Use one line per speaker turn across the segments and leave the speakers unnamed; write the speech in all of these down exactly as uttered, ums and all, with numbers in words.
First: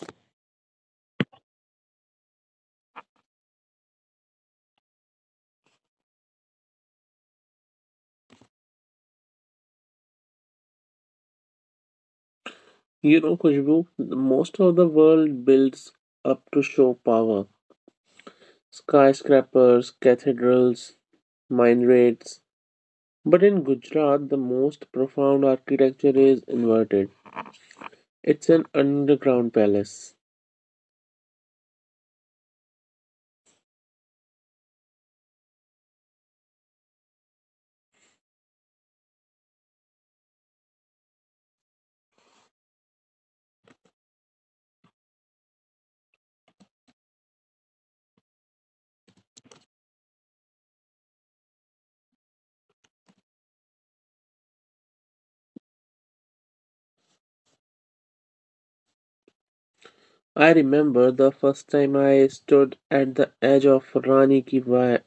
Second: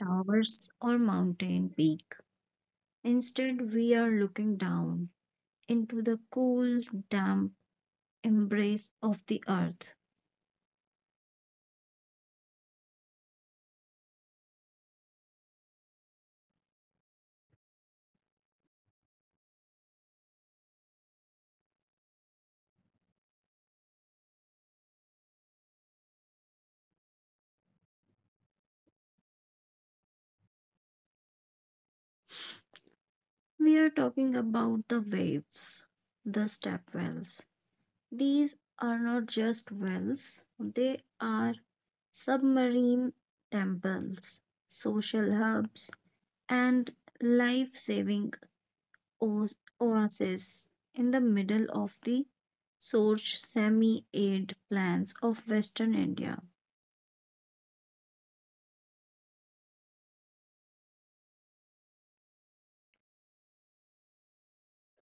towers or mountain peak. Instead, we are looking down into the cool, damp embrace of the earth.
You know, Khushbu, most of the world builds up to show power. Skyscrapers, cathedrals, mine raids. But in Gujarat, the most profound architecture is inverted. It's an underground palace.
We are talking about the waves, the stepwells. These are not just wells, they are submarine temples, social hubs, and life saving oases in the middle of the Sorch semi arid plains of western India.
I remember the first time I stood at the edge of Rani Ki Wa-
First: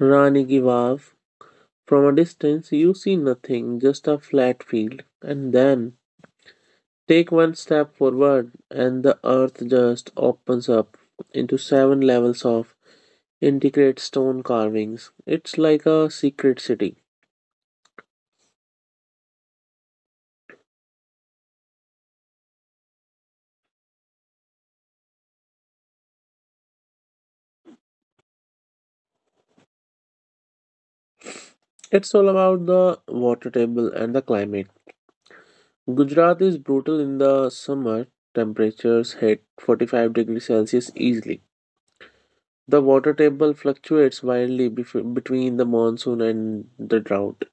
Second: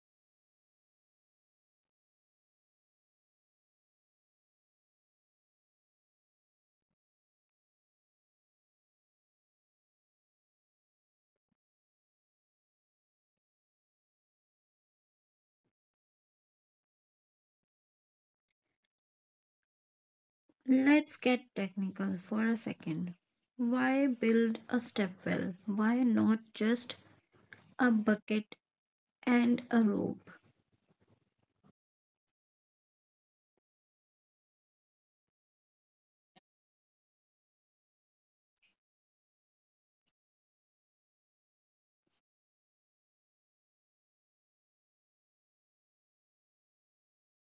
Rani Ki Vav. From a distance, you see nothing, just a flat field. And then take one step forward, and the earth just opens up into seven levels of intricate stone carvings. It's like a secret city.
Let's get technical for a second. Why build a stepwell? Why not just a bucket and a rope?
It's all about the water table and the climate. Gujarat is brutal in the summer. Temperatures hit forty-five degrees Celsius easily. The water table fluctuates wildly bef- between the monsoon and the drought.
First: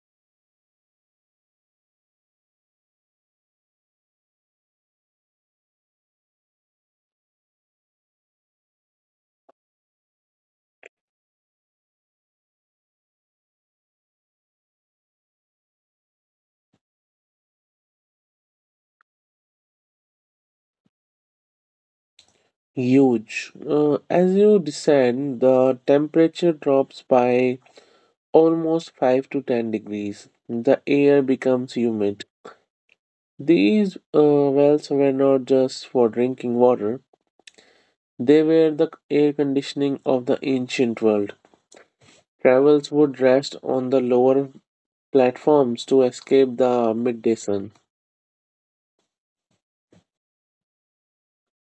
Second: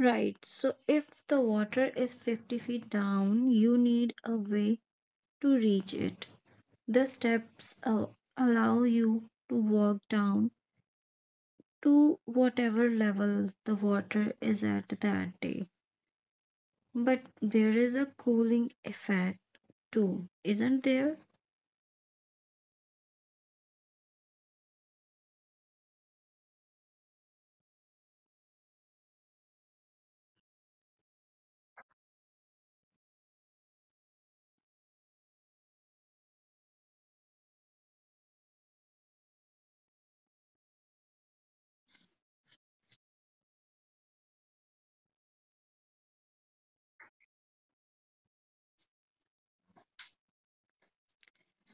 Right, so if the water is fifty feet down, you need a way to reach it. The steps uh, allow you to walk down to whatever level the water is at that day. But there is a cooling effect too, isn't there?
Huge. Uh, as you descend, the temperature drops by almost five to ten degrees. The air becomes humid. These uh, wells were not just for drinking water, they were the air conditioning of the ancient world. Travels would rest on the lower platforms to escape the midday sun.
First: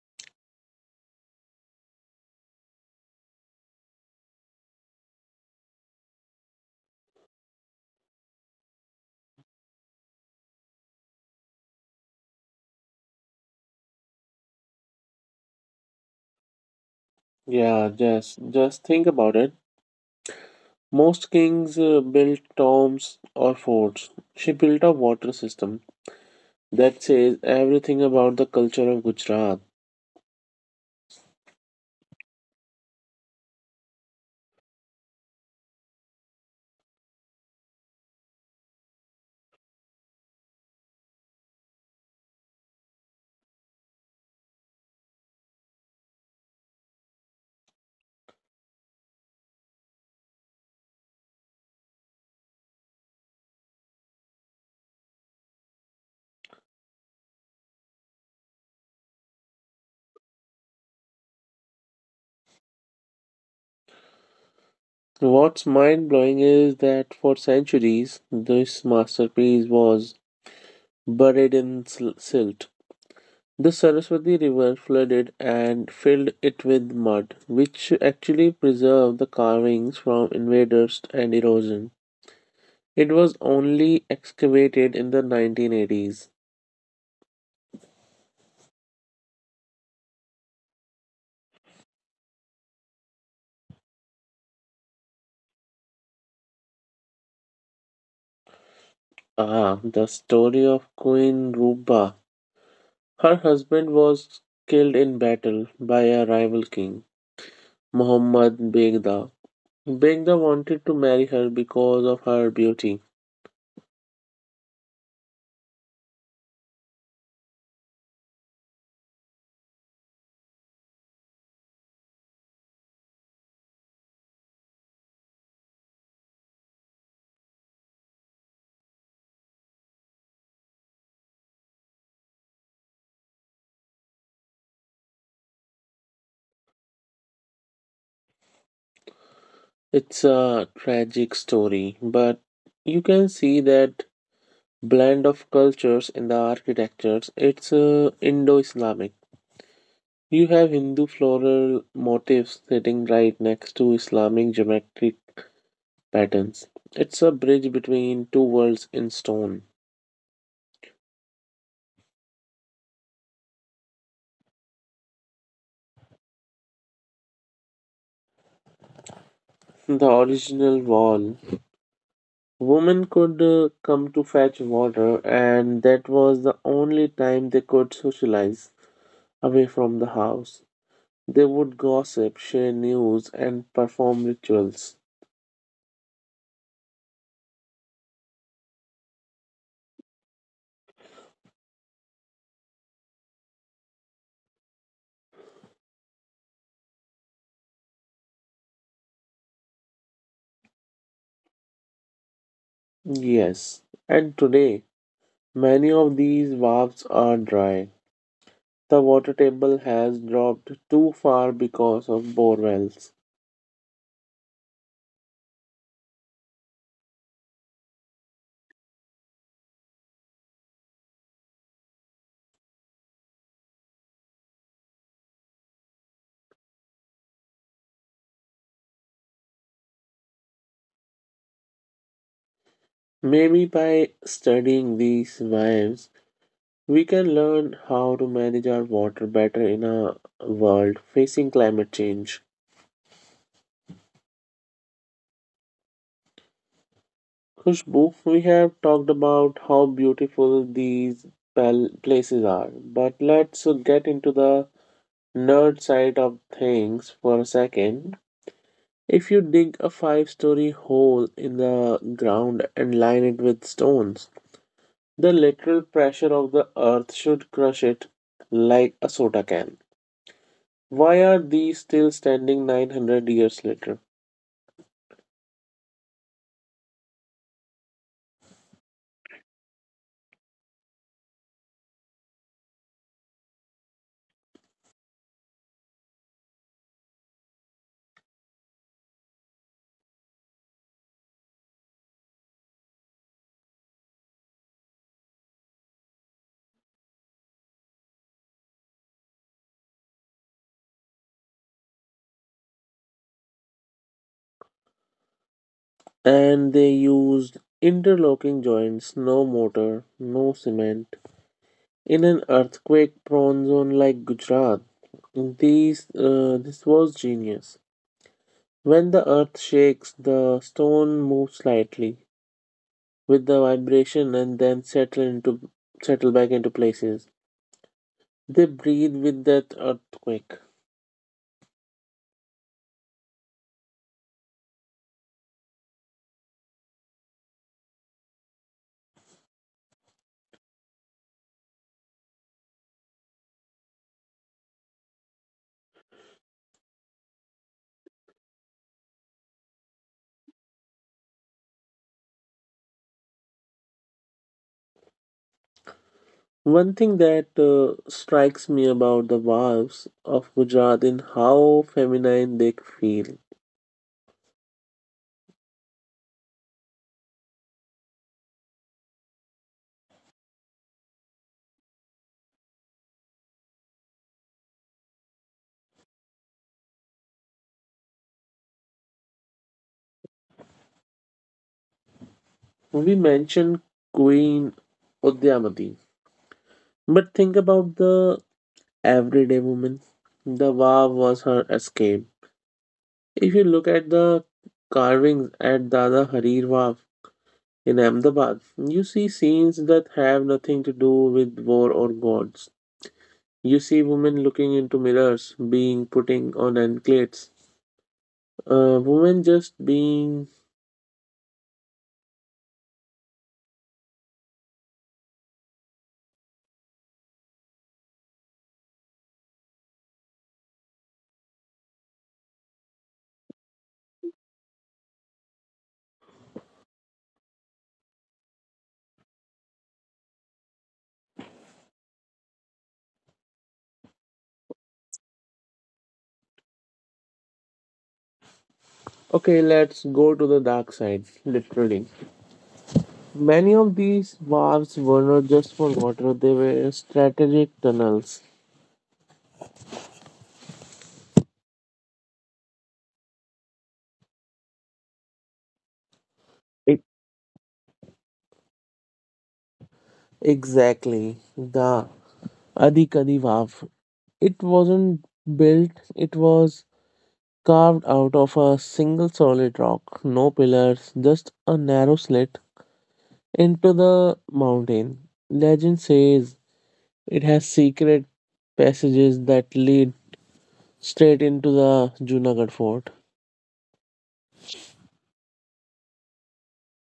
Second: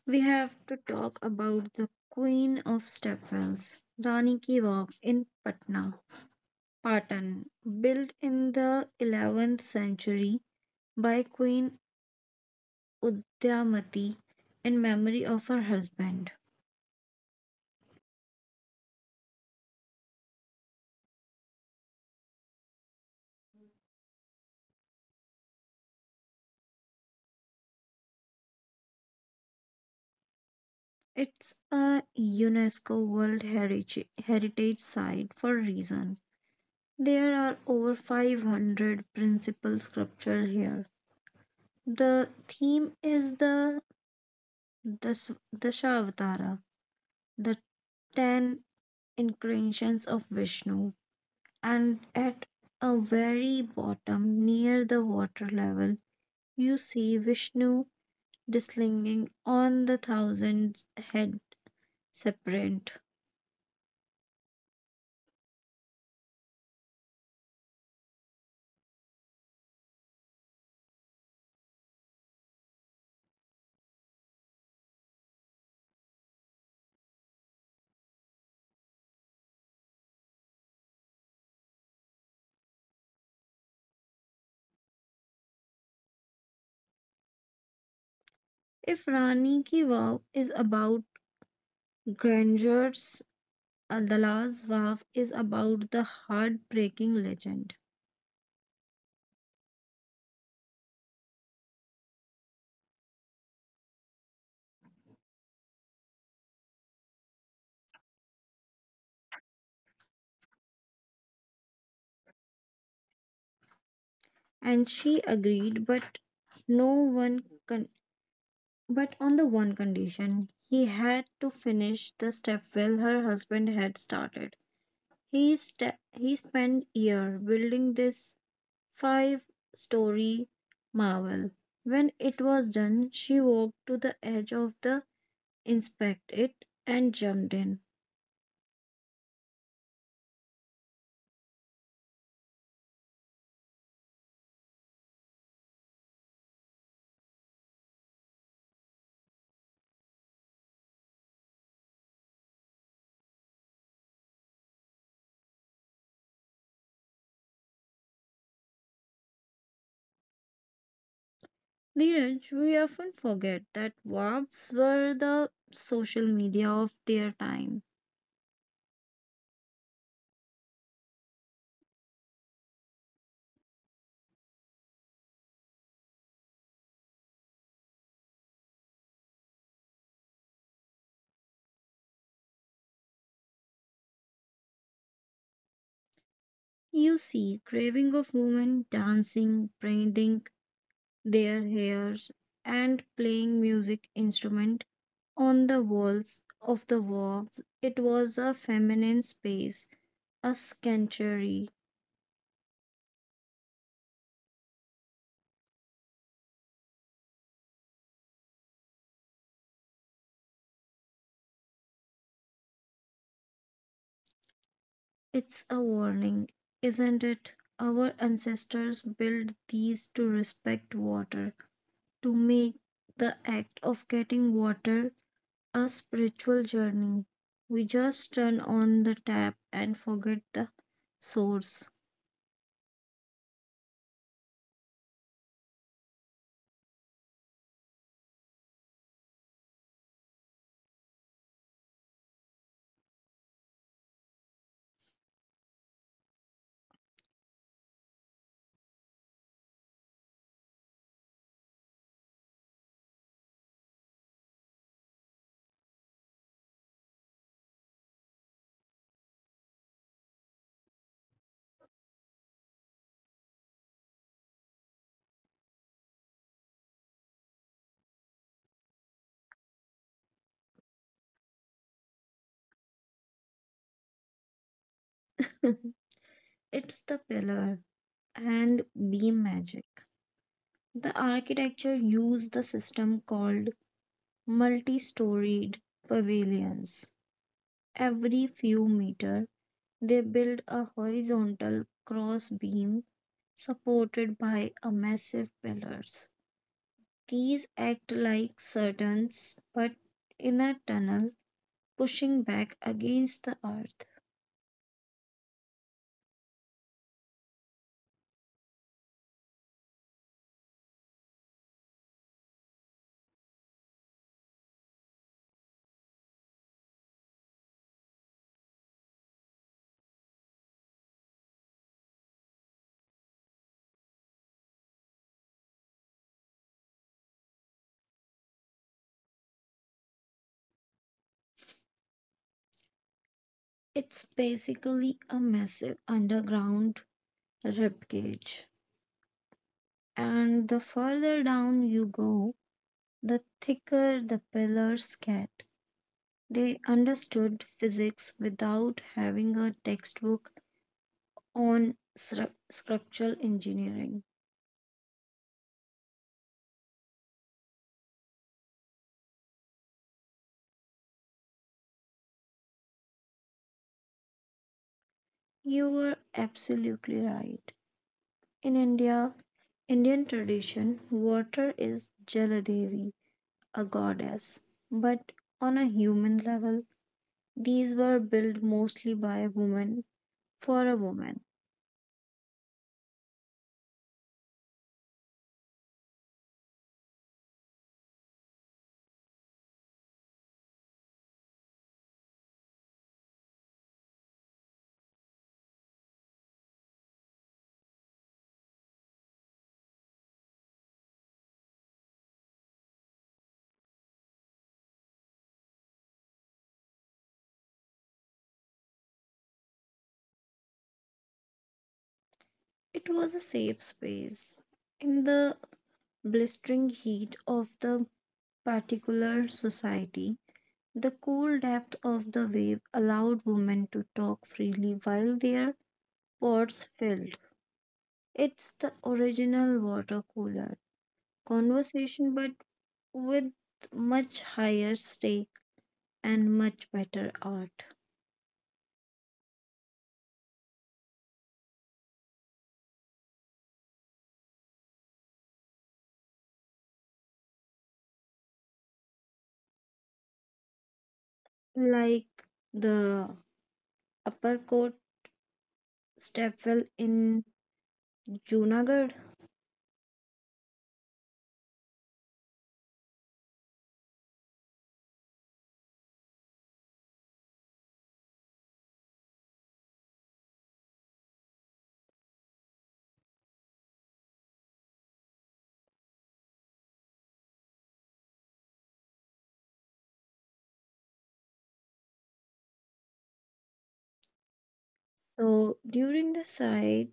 We have to talk about the queen of stepwells, Rani Ki Vav in Patna, Patan, built in the eleventh century by Queen Udyamati in memory of her husband.
Yeah, just just think about it. Most kings uh, built tombs or forts. She built a water system that says everything about the culture of Gujarat.
It's a UNESCO World Heritage Heritage Site for a reason. There are over five hundred principal sculptures here. The theme is the Dash- Dashavatara, the ten incarnations of Vishnu. And at a very bottom, near the water level, you see Vishnu dislinging on the thousand head serpent.
What's mind blowing is that for centuries this masterpiece was buried in sil- silt. The Saraswati River flooded and filled it with mud, which actually preserved the carvings from invaders and erosion. It was only excavated in the nineteen eighties.
If Rani Ki Vav is about Granger's uh, The Last Waff is about the heartbreaking legend.
Ah, the story of Queen Ruba. Her husband was killed in battle by a rival king, Muhammad Begda. Brenda wanted to marry her because of her beauty.
And she agreed, but no one con- but on the one condition. He had to finish the stepwell her husband had started. He sta he spent year building this five-story marvel. When it was done, she walked to the edge of the inspect it and jumped in.
It's a tragic story, but you can see that blend of cultures in the architectures. It's uh, Indo Islamic. You have Hindu floral motifs sitting right next to Islamic geometric patterns. It's a bridge between two worlds in stone.
Neeraj, we often forget that W A Ps were the social media of their time.
The original wall. Women could uh, come to fetch water, and that was the only time they could socialize away from the house. They would gossip, share news, and perform rituals.
You see, craving of women dancing, braiding their hairs, and playing music instrument on the walls of the W A Ps. It was a feminine space, a sanctuary.
Yes, and today many of these valves are dry. The water table has dropped too far because of bore wells.
It's a warning, isn't it? Our ancestors built these to respect water, to make the act of getting water a spiritual journey. We just turn on the tap and forget the source.
Maybe by studying these valves, we can learn how to manage our water better in a world facing climate change. Khushbu, we have talked about how beautiful these pal- places are, but let's get into the nerd side of things for a second. If you dig a five story hole in the ground and line it with stones, the lateral pressure of the earth should crush it like a soda can. Why are these still standing nine hundred years later?
It's the pillar and beam magic. The architecture used the system called multi storied pavilions. Every few meter, they build a horizontal cross beam supported by a massive pillars. These act like curtains but in a tunnel pushing back against the earth.
And they used interlocking joints, no mortar, no cement. In an earthquake-prone zone like Gujarat, these, uh, this was genius. When the earth shakes, the stone moves slightly with the vibration and then settle into settle back into places. They breathe with that earthquake.
It's basically a massive underground ribcage. And the further down you go, the thicker the pillars get. They understood physics without having a textbook on stru- structural engineering.
One thing that uh, strikes me about the valves of Gujarat in how feminine they feel.
You were absolutely right. In India, Indian tradition, water is Jaladevi, a goddess, but on a human level, these were built mostly by women for a woman.
We mentioned Queen Udyamati, but think about the everyday woman. The Vav was her escape. If you look at the carvings at Dada Harir Vav in Ahmedabad, you see scenes that have nothing to do with war or gods. You see women looking into mirrors, being putting on anklets. Uh, women just being.
It was a safe space. In the blistering heat of the particular society, the cool depth of the wave allowed women to talk freely while their pots filled. It's the original water cooler conversation, but with much higher stake and much better art.
Okay, let's go to the dark side, literally. Many of these valves were not just for water; they were strategic tunnels.
Like the uppercourt stepwell
It,
in Junagadh.
Exactly. The Adi Kadivav. It wasn't built, it was carved out of a single solid rock, no pillars, just a narrow slit into the mountain. Legend says it has secret passages that lead straight into the Junagadh fort.
So during the siege,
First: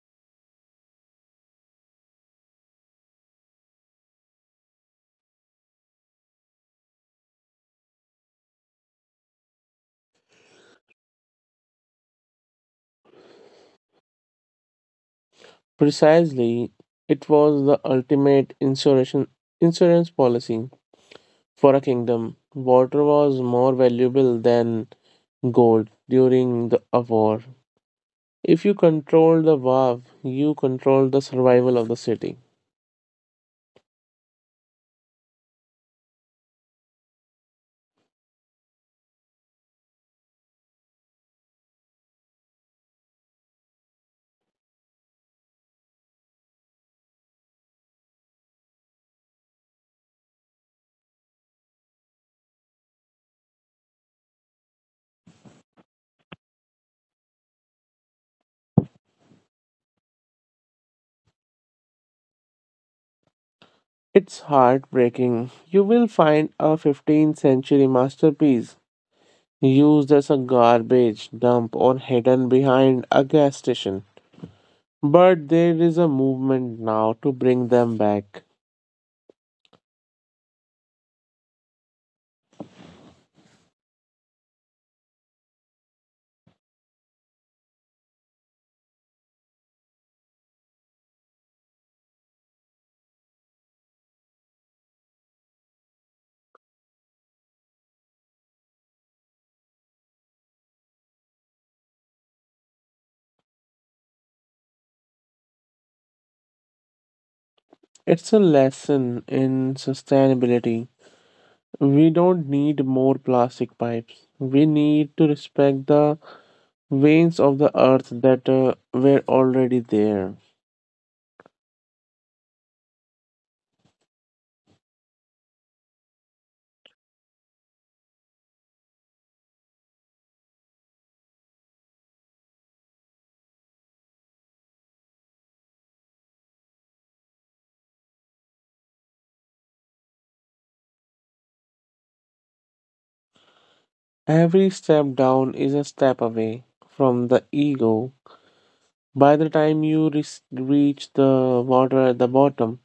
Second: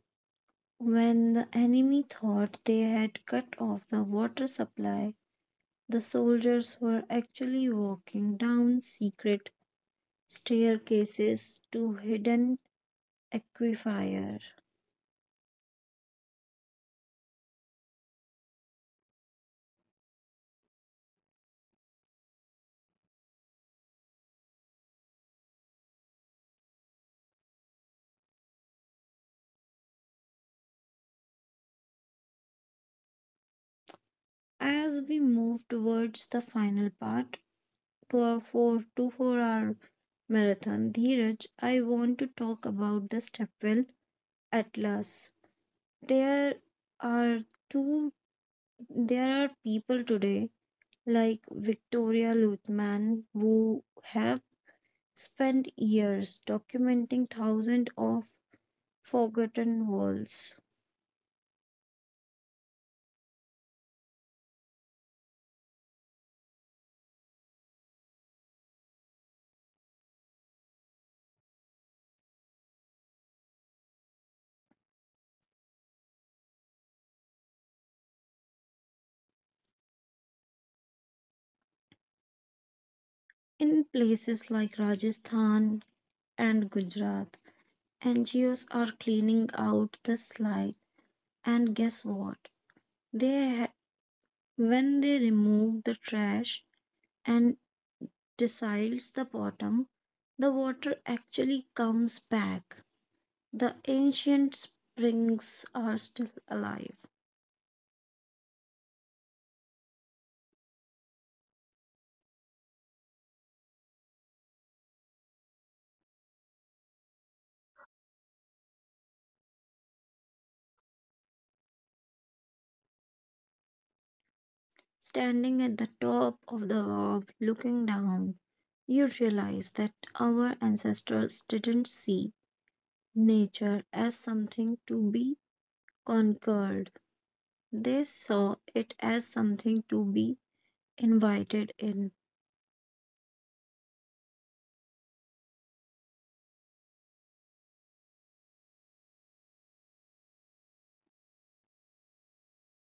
when the enemy thought they had cut off the water supply, the soldiers were actually walking down secret staircases to hidden aquifer.
Precisely, it was the ultimate insurrection insurance policy for a kingdom. Water was more valuable than gold during the a war. If you control the valve, you control the survival of the city.
As we move towards the final part to our four to four hour marathon, Dheeraj, I want to talk about the stepwell atlas. There are two there are people today like Victoria Luthman, who have spent years documenting thousands of forgotten worlds.
It's heartbreaking. You will find a fifteenth century masterpiece used as a garbage dump or hidden behind a gas station. But there is a movement now to bring them back.
In places like Rajasthan and Gujarat, N G Os are cleaning out the slide, and guess what? They ha- when they remove the trash and decides the bottom, the water actually comes back. The ancient springs are still alive.
It's a lesson in sustainability. We don't need more plastic pipes. We need to respect the veins of the earth that uh, were already there.
Standing at the top of the wharf looking down, you realize that our ancestors didn't see nature as something to be conquered. They saw it as something to be invited in.
Every step down is a step away from the ego. By the time you res- reach the water at the bottom,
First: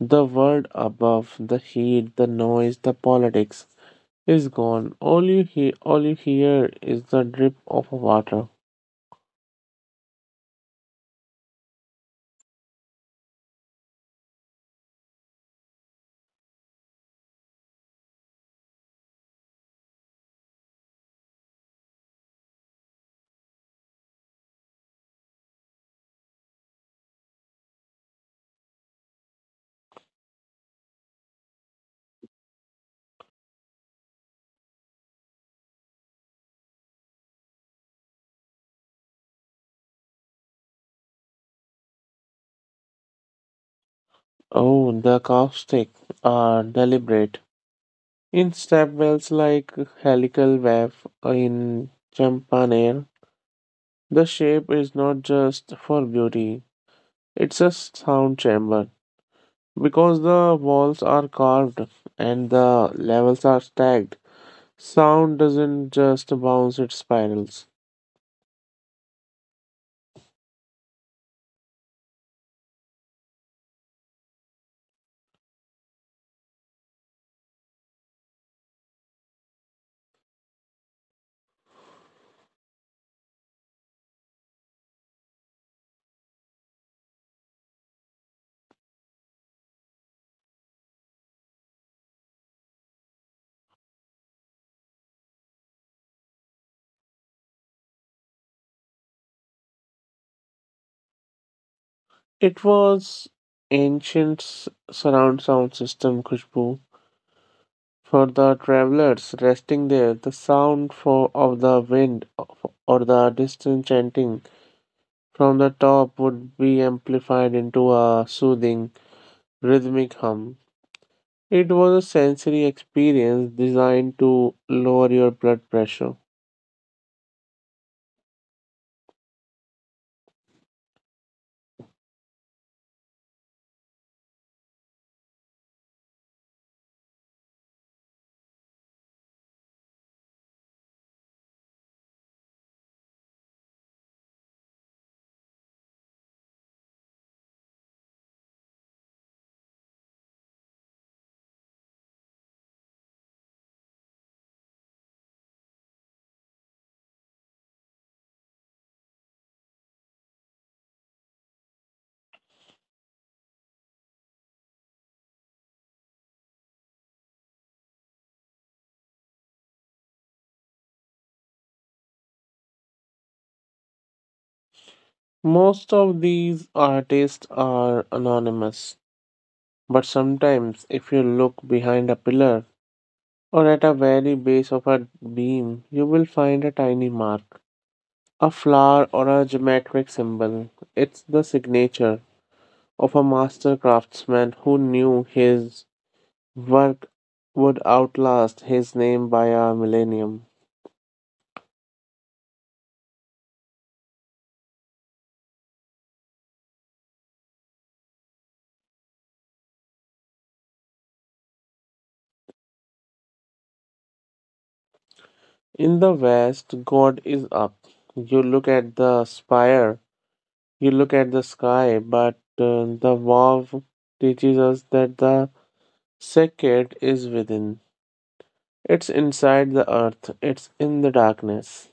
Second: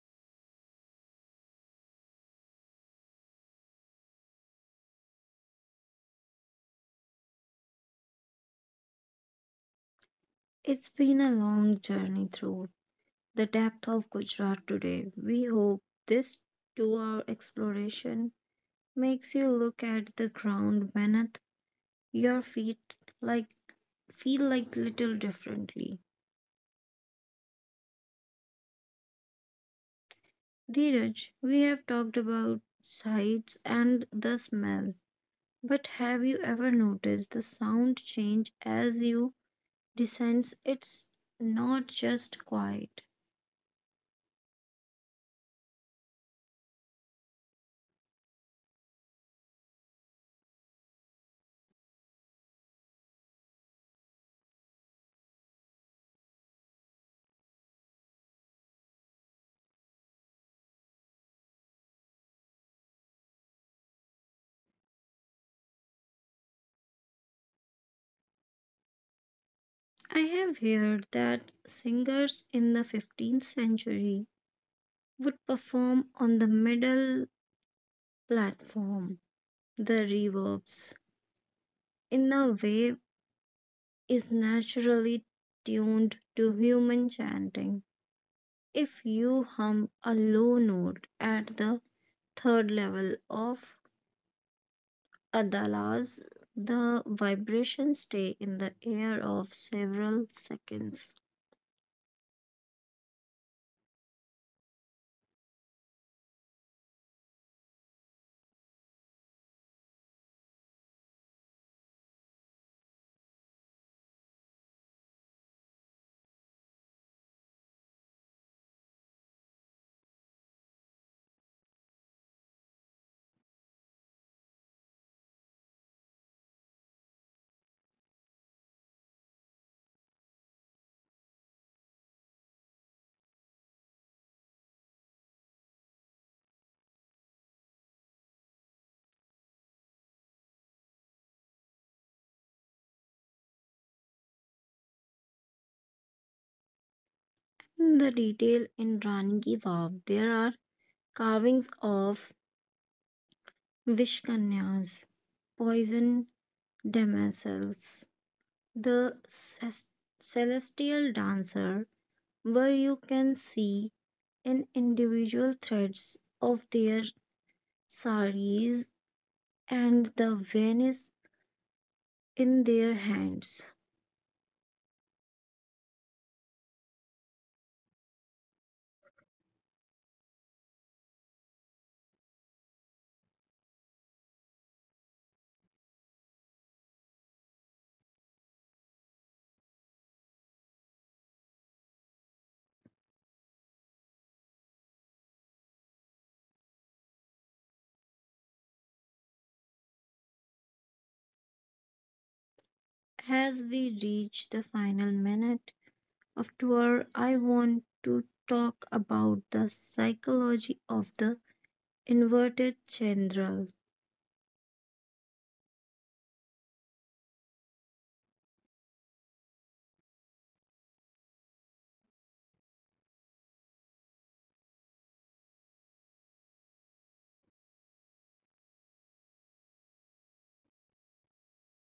the world above, the heat, the noise, the politics is gone. All you hear, all you hear is the drip of water.
It's been a long journey through the depth of Gujarat today. We hope this two hour exploration makes you look at the ground beneath your feet like feel like little differently. Dheeraj, we have talked about sights and the smell, but have you ever noticed the sound change as you descend? It's not just quiet.
Oh, the caustic are deliberate. In step wells like helical wave in Champaner, the shape is not just for beauty; it's a sound chamber. Because the walls are carved and the levels are stacked, sound doesn't just bounce, it spirals.
I have heard that singers in the fifteenth century would perform on the middle platform. The reverbs, in a way, is naturally tuned to human chanting. If you hum a low note at the third level of Adalas, the vibrations stay in the air of several seconds.
It was ancient s- surround sound system, Khushbu. For the travelers resting there, the sound for, of the wind or the distant chanting from the top would be amplified into a soothing, rhythmic hum. It was a sensory experience designed to lower your blood pressure.
In the detail in Rani Ki Vav, there are carvings of Vishkanyas, poison demoiselles, the ces- celestial dancer, where you can see in individual threads of their saris and the Venus in their hands.
Most of these artists are anonymous, but sometimes, if you look behind a pillar or at a very base of a beam, you will find a tiny mark, a flower, or a geometric symbol. It's the signature of a master craftsman who knew his work would outlast his name by a millennium.
As we reach the final minute of tour, I want to talk about the psychology of the inverted chandral.
In the West, God is up. You look at the spire. You look at the sky, but uh, the Vav teaches us that the sacred is within. It's inside the earth, it's in the darkness.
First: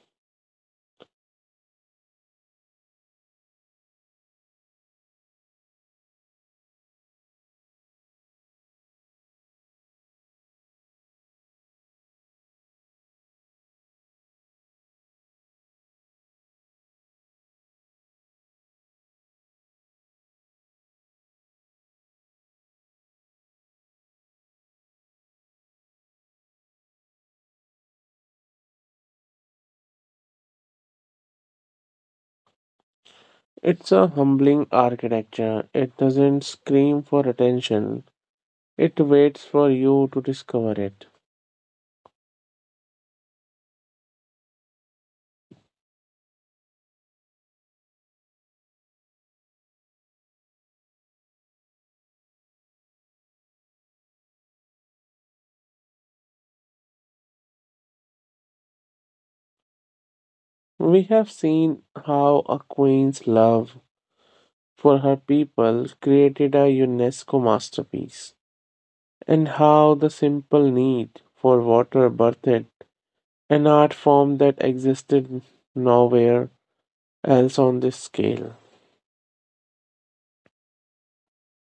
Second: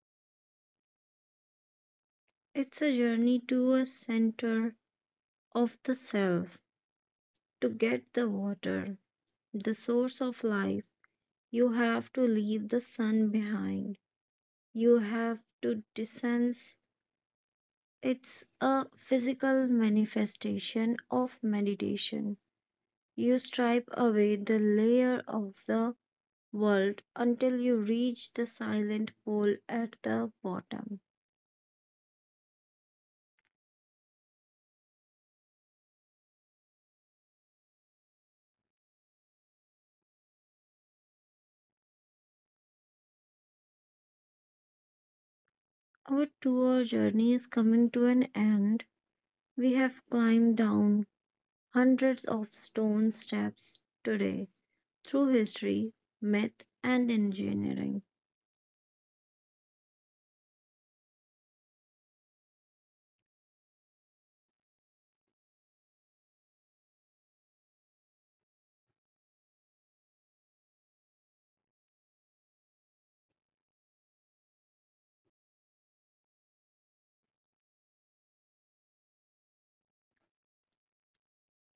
It's a journey to a center of the self to get the water, the source of life. You have to leave the sun behind. You have to descend. It's a physical manifestation of meditation. You stripe away the layer of the world until you reach the silent pole at the bottom.
It's a humbling architecture. It doesn't scream for attention, it waits for you to discover it.
Our tour journey is coming to an end. We have climbed down hundreds of stone steps today through history, myth, and engineering.
We have seen how a queen's love for her people created a UNESCO masterpiece, and how the simple need for water birthed an art form that existed nowhere else on this scale.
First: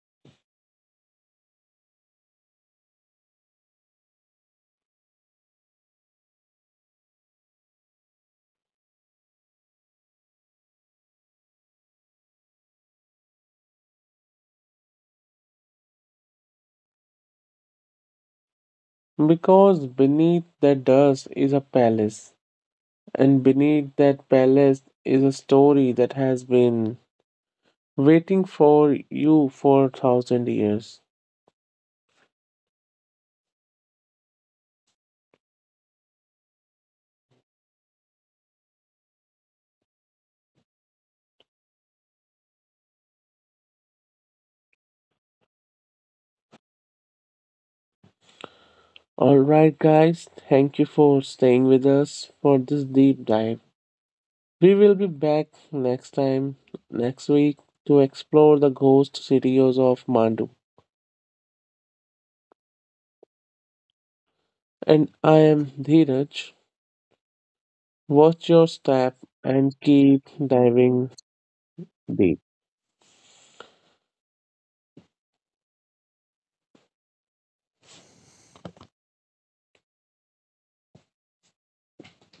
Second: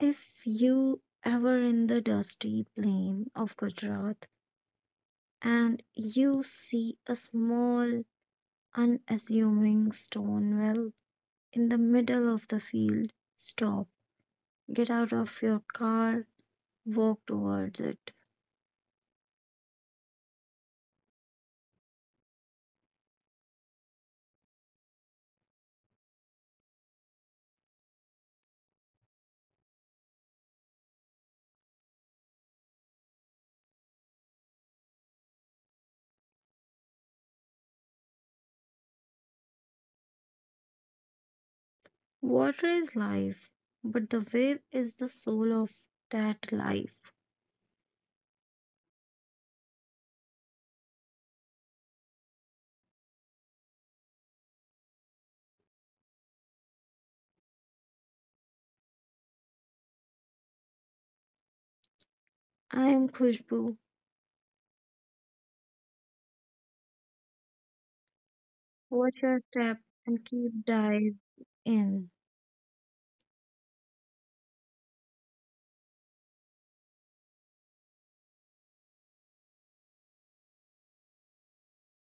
If you ever in the dusty plain of Gujarat and you see a small, unassuming stone well in the middle of the field, stop. Get out of your car, walk towards it.
Because beneath that dust is a palace, and beneath that palace is a story that has been waiting for you for a thousand years.
Water is life, but the wave is the soul of that life.
Alright, guys, thank you for staying with us for this deep dive. We will be back next time, next week, to explore the ghost cities of Mandu.
I am Khushbu.
And I am Dheeraj. Watch your step
Watch your
and
step and
keep
keep
diving
dive in.
deep.